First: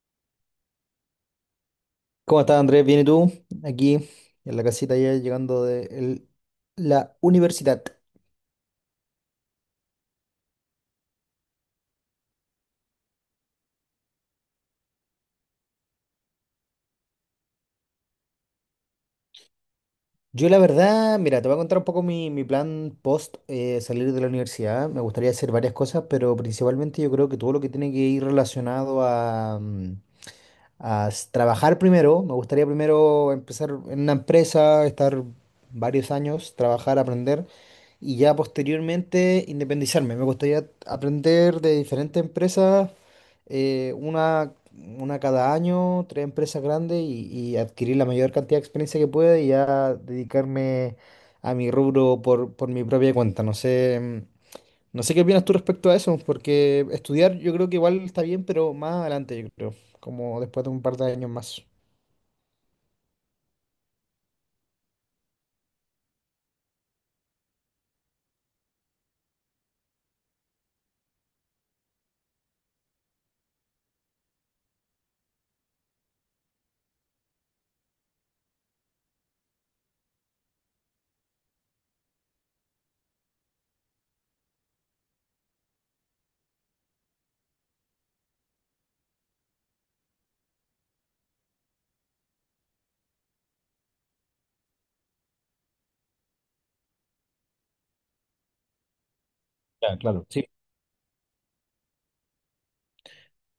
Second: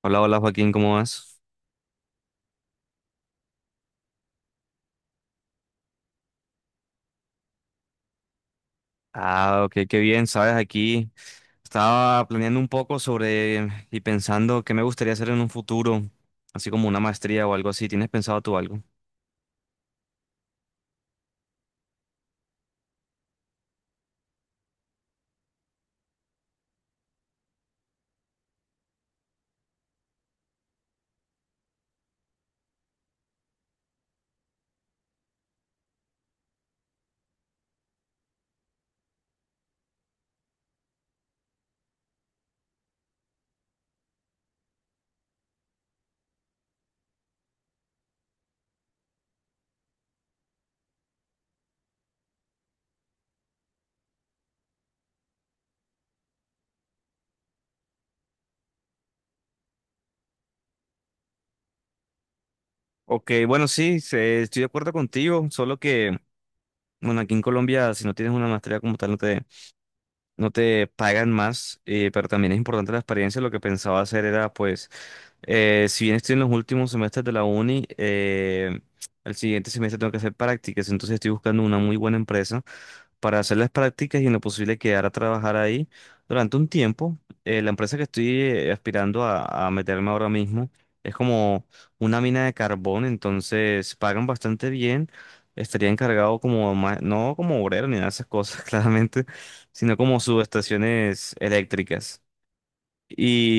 Hola, hola Joaquín, ¿cómo vas? ¿Cómo estás, Andrés? ¿Bien y tú? Aquí en la casita ya llegando de la universidad. Ah, ok, qué bien, sabes, aquí estaba planeando un poco sobre y pensando qué me gustaría hacer en un futuro, así como una maestría o algo así. ¿Tienes pensado tú algo? Yo la verdad, mira, te voy a contar un poco mi plan post salir de la universidad. Me gustaría hacer varias cosas, pero principalmente yo creo que todo lo que tiene que ir relacionado a trabajar primero. Me gustaría primero empezar en una empresa, estar varios años, trabajar, aprender y ya posteriormente independizarme. Me gustaría aprender de diferentes empresas, eh, una, una cada año, tres empresas grandes y adquirir la mayor cantidad de experiencia que pueda y ya dedicarme a mi rubro por mi propia cuenta. No sé. No sé qué opinas tú respecto a eso, porque estudiar yo creo que igual está bien, pero más adelante, yo creo, como después de un par de años más. Ok, bueno, sí, estoy de acuerdo contigo, solo que, bueno, aquí en Colombia, si no tienes una maestría como tal, no te pagan más, pero también es importante la experiencia. Lo que pensaba hacer era, pues, si bien estoy en los últimos semestres de la uni, el siguiente semestre tengo que hacer prácticas, entonces estoy buscando una muy buena empresa para hacer las prácticas y en lo posible quedar a trabajar ahí durante un tiempo. La empresa que estoy aspirando a meterme ahora mismo es como una mina de carbón, entonces pagan bastante bien. Estaría encargado como, no como obrero ni nada de esas cosas, claramente, sino Ya, como claro. Sí. subestaciones eléctricas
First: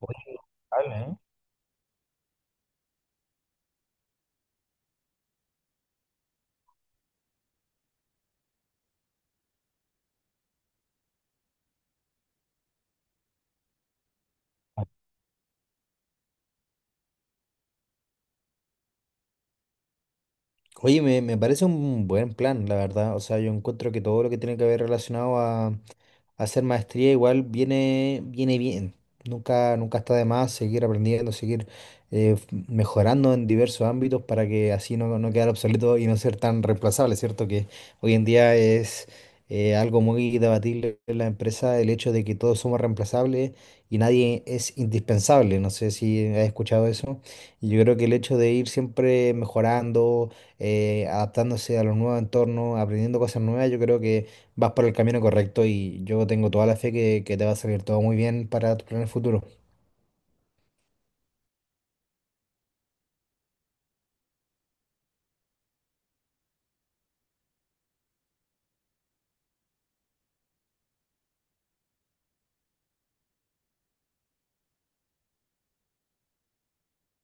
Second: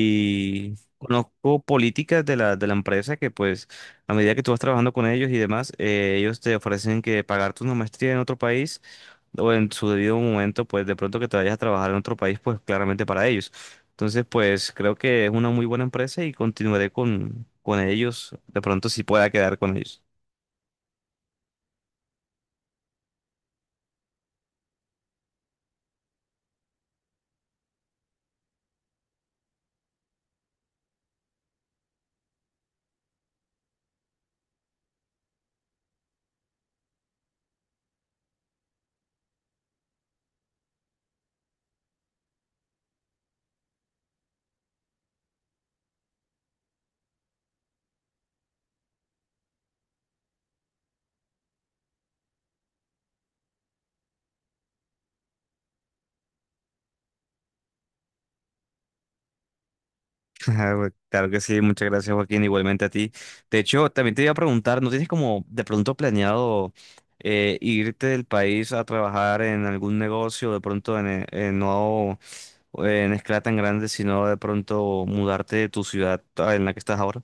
Oye, vale, ¿eh? conozco políticas de de la empresa que pues a medida que tú vas trabajando con ellos y demás, ellos te ofrecen que pagarte una maestría en otro país o en su debido momento, pues de pronto que te vayas a trabajar en otro país, pues claramente para ellos. Entonces, pues Ah, creo que es una muy buena empresa y continuaré con ellos, de pronto si pueda quedar con ellos. oye, me parece un buen plan, la verdad. O sea, yo encuentro que todo lo que tiene que ver relacionado a hacer maestría igual viene bien. Nunca, nunca está de más seguir aprendiendo, seguir mejorando en diversos ámbitos para que así no quedar obsoleto y no ser tan reemplazable, ¿cierto? Que hoy en día es algo muy debatible en la empresa el hecho de que todos somos reemplazables y nadie es indispensable. No sé si has escuchado eso. Y yo creo que el hecho de ir siempre mejorando, adaptándose a los nuevos entornos, aprendiendo cosas nuevas, yo creo que vas por el camino correcto y yo tengo toda la fe que te va a salir todo muy bien para tus planes futuros. Ah, claro que sí, muchas gracias Joaquín, igualmente a ti. De hecho, también te iba a preguntar, ¿no tienes como de pronto planeado irte del país a trabajar en algún negocio, de pronto en no en escala tan grande, sino de pronto mudarte de tu ciudad ah, ¿en la que estás ahora?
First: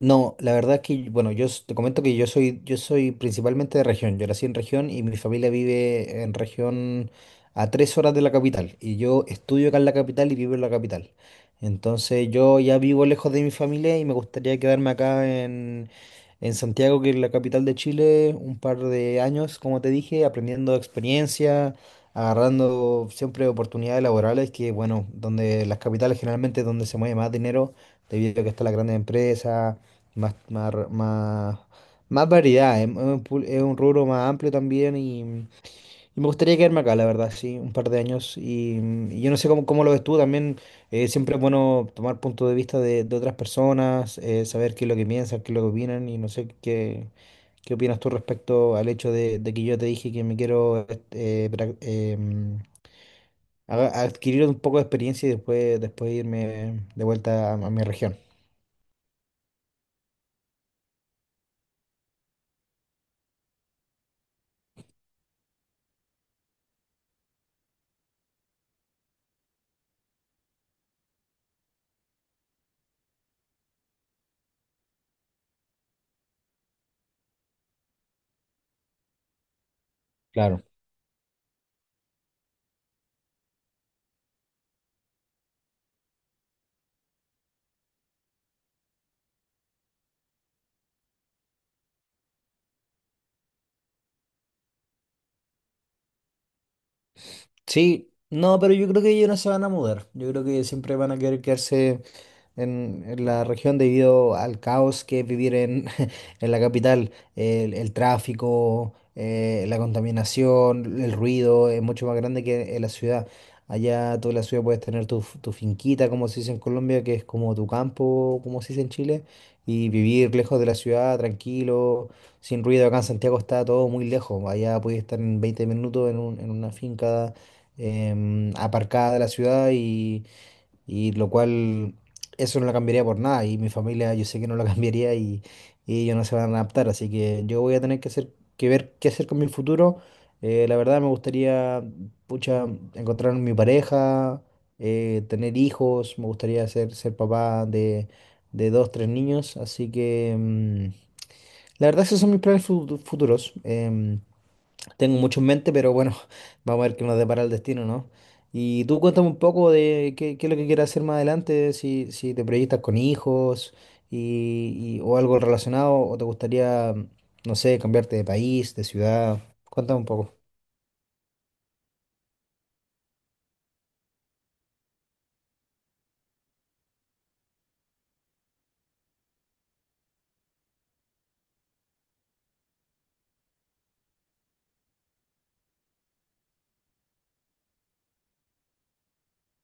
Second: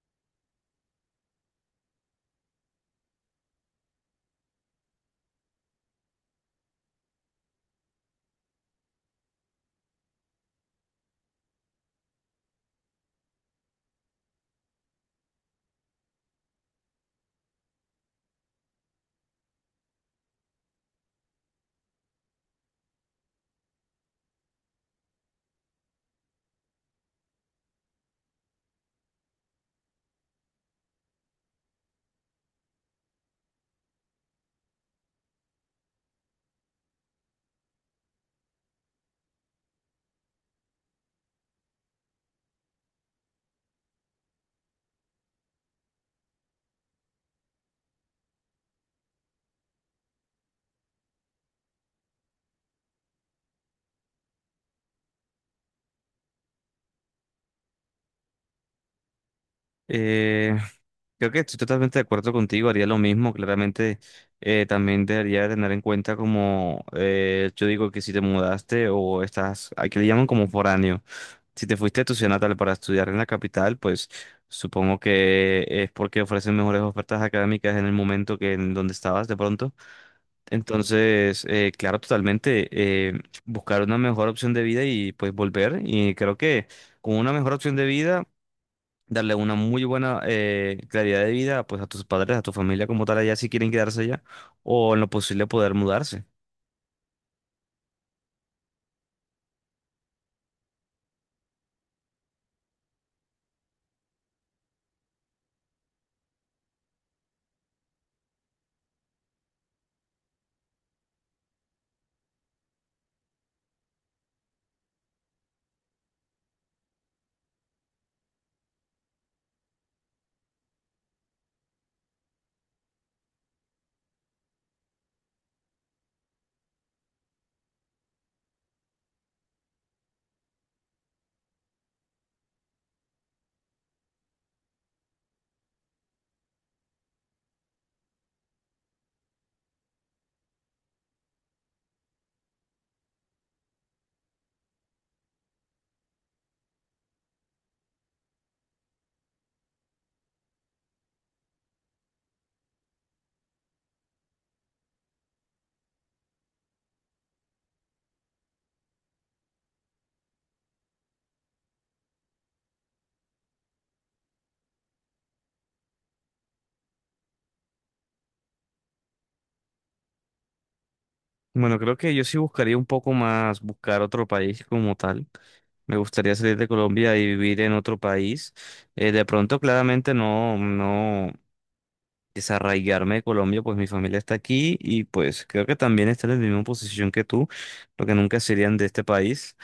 No, la verdad es que, bueno, te comento que yo soy principalmente de región. Yo nací en región y mi familia vive en región a 3 horas de la capital. Y yo estudio acá en la capital y vivo en la capital. Entonces yo ya vivo lejos de mi familia y me gustaría quedarme acá en Santiago, que es la capital de Chile, un par de años, como te dije, aprendiendo experiencia, agarrando siempre oportunidades laborales, que bueno, donde las capitales generalmente es donde se mueve más dinero, debido a que están las grandes empresas más, más, r- más, más variedad, es un rubro más amplio también y me gustaría quedarme acá, la verdad, sí, un par de años. Y yo no sé cómo lo ves tú también, siempre es bueno tomar punto de vista de otras personas, saber qué es lo que piensan, qué es lo que opinan y no sé qué opinas tú respecto al hecho de que yo te dije que me quiero adquirir un poco de experiencia y después, después irme de vuelta a mi región. Creo que estoy totalmente de acuerdo contigo, haría lo mismo, claramente también debería tener en cuenta como yo digo que si te mudaste o estás, aquí le llaman como foráneo, si te fuiste a tu ciudad natal para estudiar en la capital, pues supongo que es porque ofrecen mejores ofertas académicas en el momento que en donde estabas de pronto. Claro. Entonces, claro, totalmente, buscar una mejor opción de vida y pues volver y creo que con una mejor opción de vida darle una muy buena calidad de vida pues a tus padres, a tu familia como tal allá si quieren quedarse allá o en lo posible poder mudarse. Sí, no, pero yo creo que ellos no se van a mudar. Yo creo que siempre van a querer quedarse en la región debido al caos que es vivir en, en la capital. El tráfico, la contaminación, el ruido es mucho más grande que en la ciudad. Allá tú en la ciudad puedes tener tu finquita, como se dice en Colombia, que es como tu campo, como se dice en Chile, y vivir lejos de la ciudad, tranquilo sin ruido. Acá en Santiago está todo muy lejos. Allá puedes estar en 20 minutos en una finca, aparcada de la ciudad, y lo cual eso no lo cambiaría por nada, y mi familia yo sé que no lo cambiaría, y ellos no se van a adaptar, así que yo voy a tener que ver qué hacer con mi futuro. La verdad me gustaría, pucha, encontrar mi pareja, tener hijos, me gustaría ser papá de dos, tres niños, así que. La verdad, esos son mis planes futuros. Tengo mucho en mente, pero bueno, vamos a ver qué nos depara el destino, ¿no? Y tú cuéntame un poco de qué es lo que quieres hacer más adelante, si te proyectas con hijos o algo relacionado, o te gustaría, no sé, cambiarte de país, de ciudad. Cuéntame un poco. Bueno, creo que yo sí buscaría un poco más buscar otro país como tal. Me gustaría salir de Colombia y vivir en otro país. De pronto, claramente no, no desarraigarme de Colombia, pues mi familia está aquí y pues creo que también están en la misma posición que tú, porque nunca serían de este país.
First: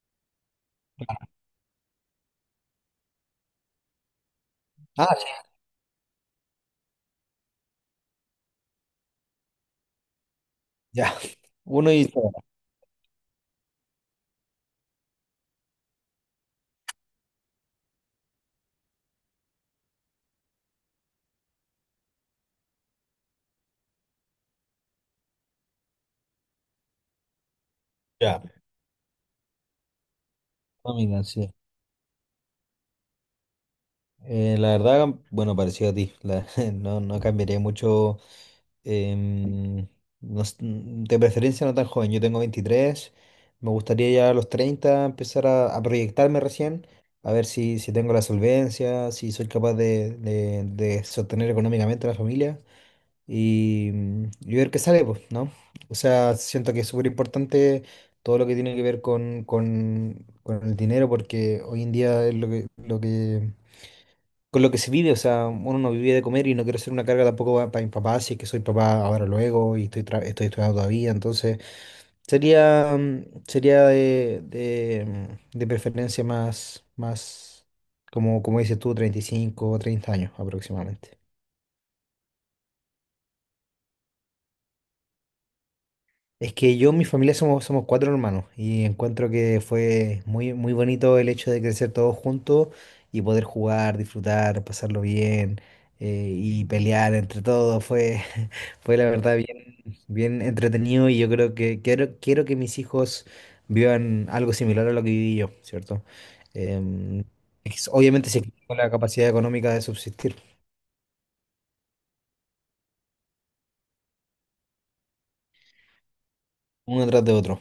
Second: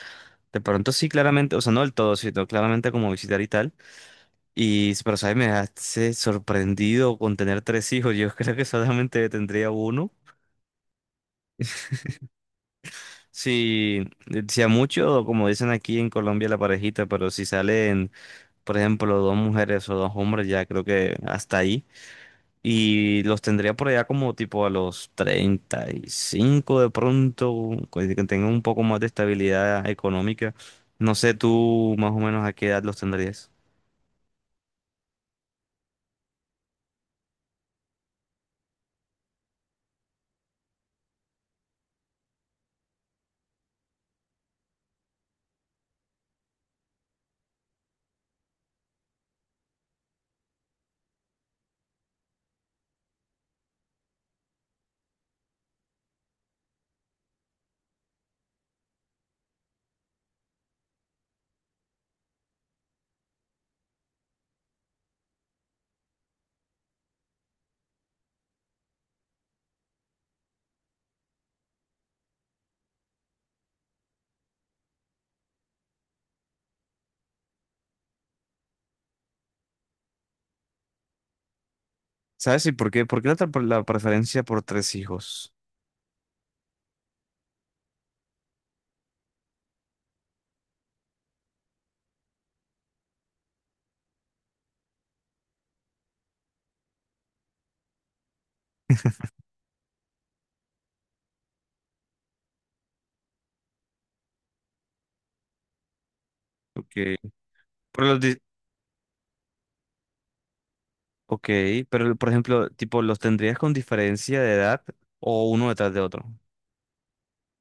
De pronto sí, claramente, o sea, no del todo, sino claramente como visitar y tal. Y, Ah, pero, ¿sabes? Me hace sorprendido con tener tres hijos. Yo creo que solamente tendría uno. ya, uno y Si, si a mucho, como dicen aquí en Colombia, la parejita, pero si salen, por ejemplo, dos mujeres o dos hombres, ya creo que hasta ahí. Y los tendría por allá como tipo a los 35 de pronto, que ya. tengan un poco más de estabilidad económica. No, No mira, sé sí. tú más o menos a qué edad los tendrías. La verdad, bueno, parecido a ti. No cambiaría mucho. Em, no s- mm, De preferencia no tan joven, yo tengo 23, me gustaría ya a los 30 empezar a proyectarme recién, a ver si tengo la solvencia, si soy capaz de sostener económicamente a la familia y ver qué sale, pues, ¿no? O sea, siento que es súper importante todo lo que tiene que ver con el dinero porque hoy en día es lo que con lo que se vive, o sea, uno no vive de comer y no quiero ser una carga tampoco para mi papá, si es que soy papá ahora o luego y estoy estudiando todavía, entonces sería de preferencia más, como dices tú, 35 o 30 años aproximadamente. ¿Sabes? ¿Y por qué? ¿Por qué la, la preferencia por tres hijos? Es que yo, mi familia somos cuatro hermanos y encuentro que fue muy, muy bonito el hecho de crecer todos juntos y poder jugar, disfrutar, pasarlo bien, y pelear entre todos. Fue la verdad bien, bien entretenido y yo creo que quiero que mis hijos vivan algo similar a lo que viví yo, ¿cierto? Ok. Em, Pero los Obviamente di- se quedó con la capacidad económica de subsistir, ok, pero por ejemplo, tipo, ¿los tendrías con diferencia de edad o uno detrás de otro? uno tras de otro.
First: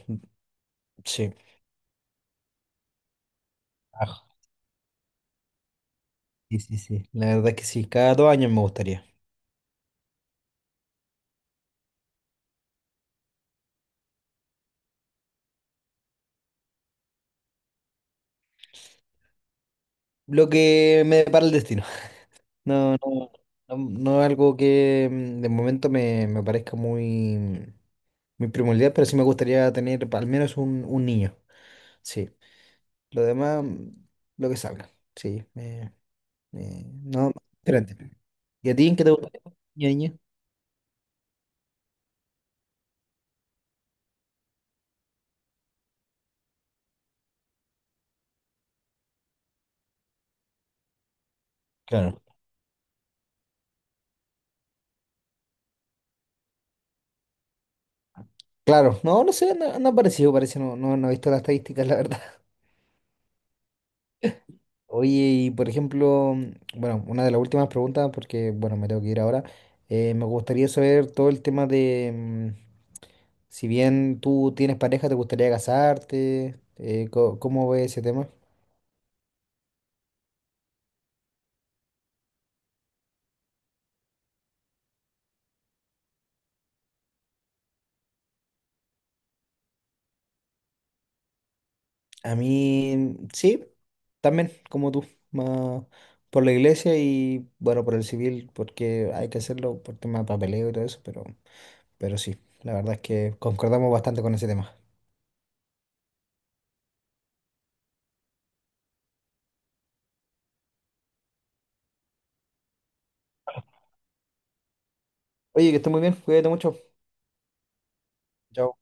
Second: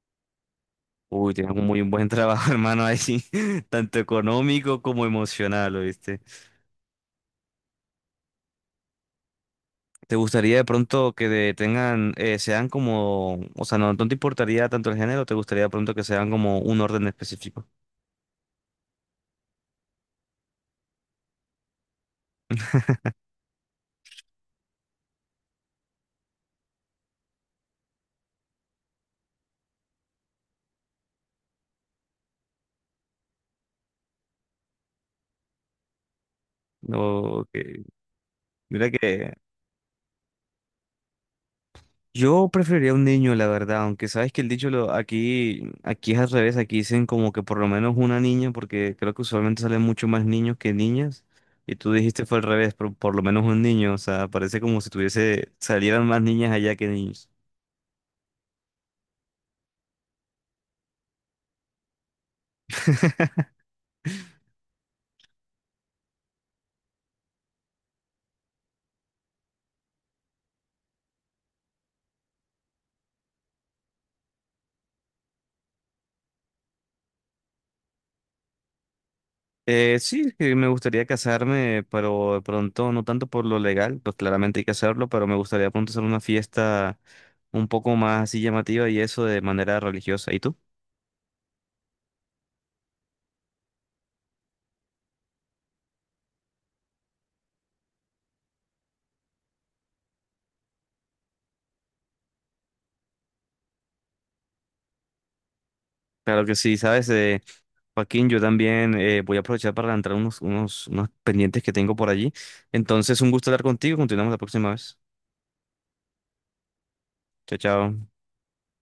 Sí. Uy, tienes un muy buen trabajo, hermano, ahí, tanto Ah, económico como emocional, ¿oíste? sí, sí, sí. La verdad es que sí, cada 2 años me gustaría. ¿Te gustaría de pronto que tengan, sean como, o sea, no, no te importaría tanto el género, te gustaría de pronto que sean como un orden específico? Lo que me depara el destino. No, no, No, es algo que de momento me parezca muy, muy primordial, pero sí me gustaría tener al menos un niño. Sí. Lo demás, lo que salga. Sí, no, No, que- diferente. ¿Y a ti mira en qué te gusta, que niño, niña? yo preferiría un niño, la verdad, aunque sabes que el dicho lo, aquí, aquí es al revés, aquí dicen como que por lo menos una niña, porque creo que usualmente salen mucho más niños que niñas, y tú Claro. dijiste fue al revés, por lo menos un niño, o sea, parece como si tuviese, salieran más niñas allá que niños. Claro, no sé, no ha parecido, parece, no he visto las estadísticas, la verdad. Oye, y por ejemplo, bueno, una de las últimas preguntas, porque, bueno, me tengo que ir ahora, me gustaría saber todo el tema de, si bien tú tienes pareja, ¿te gustaría casarte? ¿Cómo ves ese tema? Sí, que me gustaría casarme, pero de pronto no tanto por lo legal, pues claramente hay que hacerlo, pero me gustaría de pronto hacer una fiesta un poco más así llamativa y eso de manera religiosa. ¿Y tú? A mí, sí, también, como tú, más por la iglesia y, bueno, por el civil, porque hay que hacerlo por tema de papeleo y todo eso, pero, sí, la verdad es que concordamos bastante con ese tema. Claro que sí, ¿sabes? Joaquín, yo también voy a aprovechar para entrar unos pendientes que tengo por allí. Entonces, un gusto hablar contigo. Continuamos la próxima vez. Oye, que estés muy bien, cuídate mucho. Chao, chao. Chao.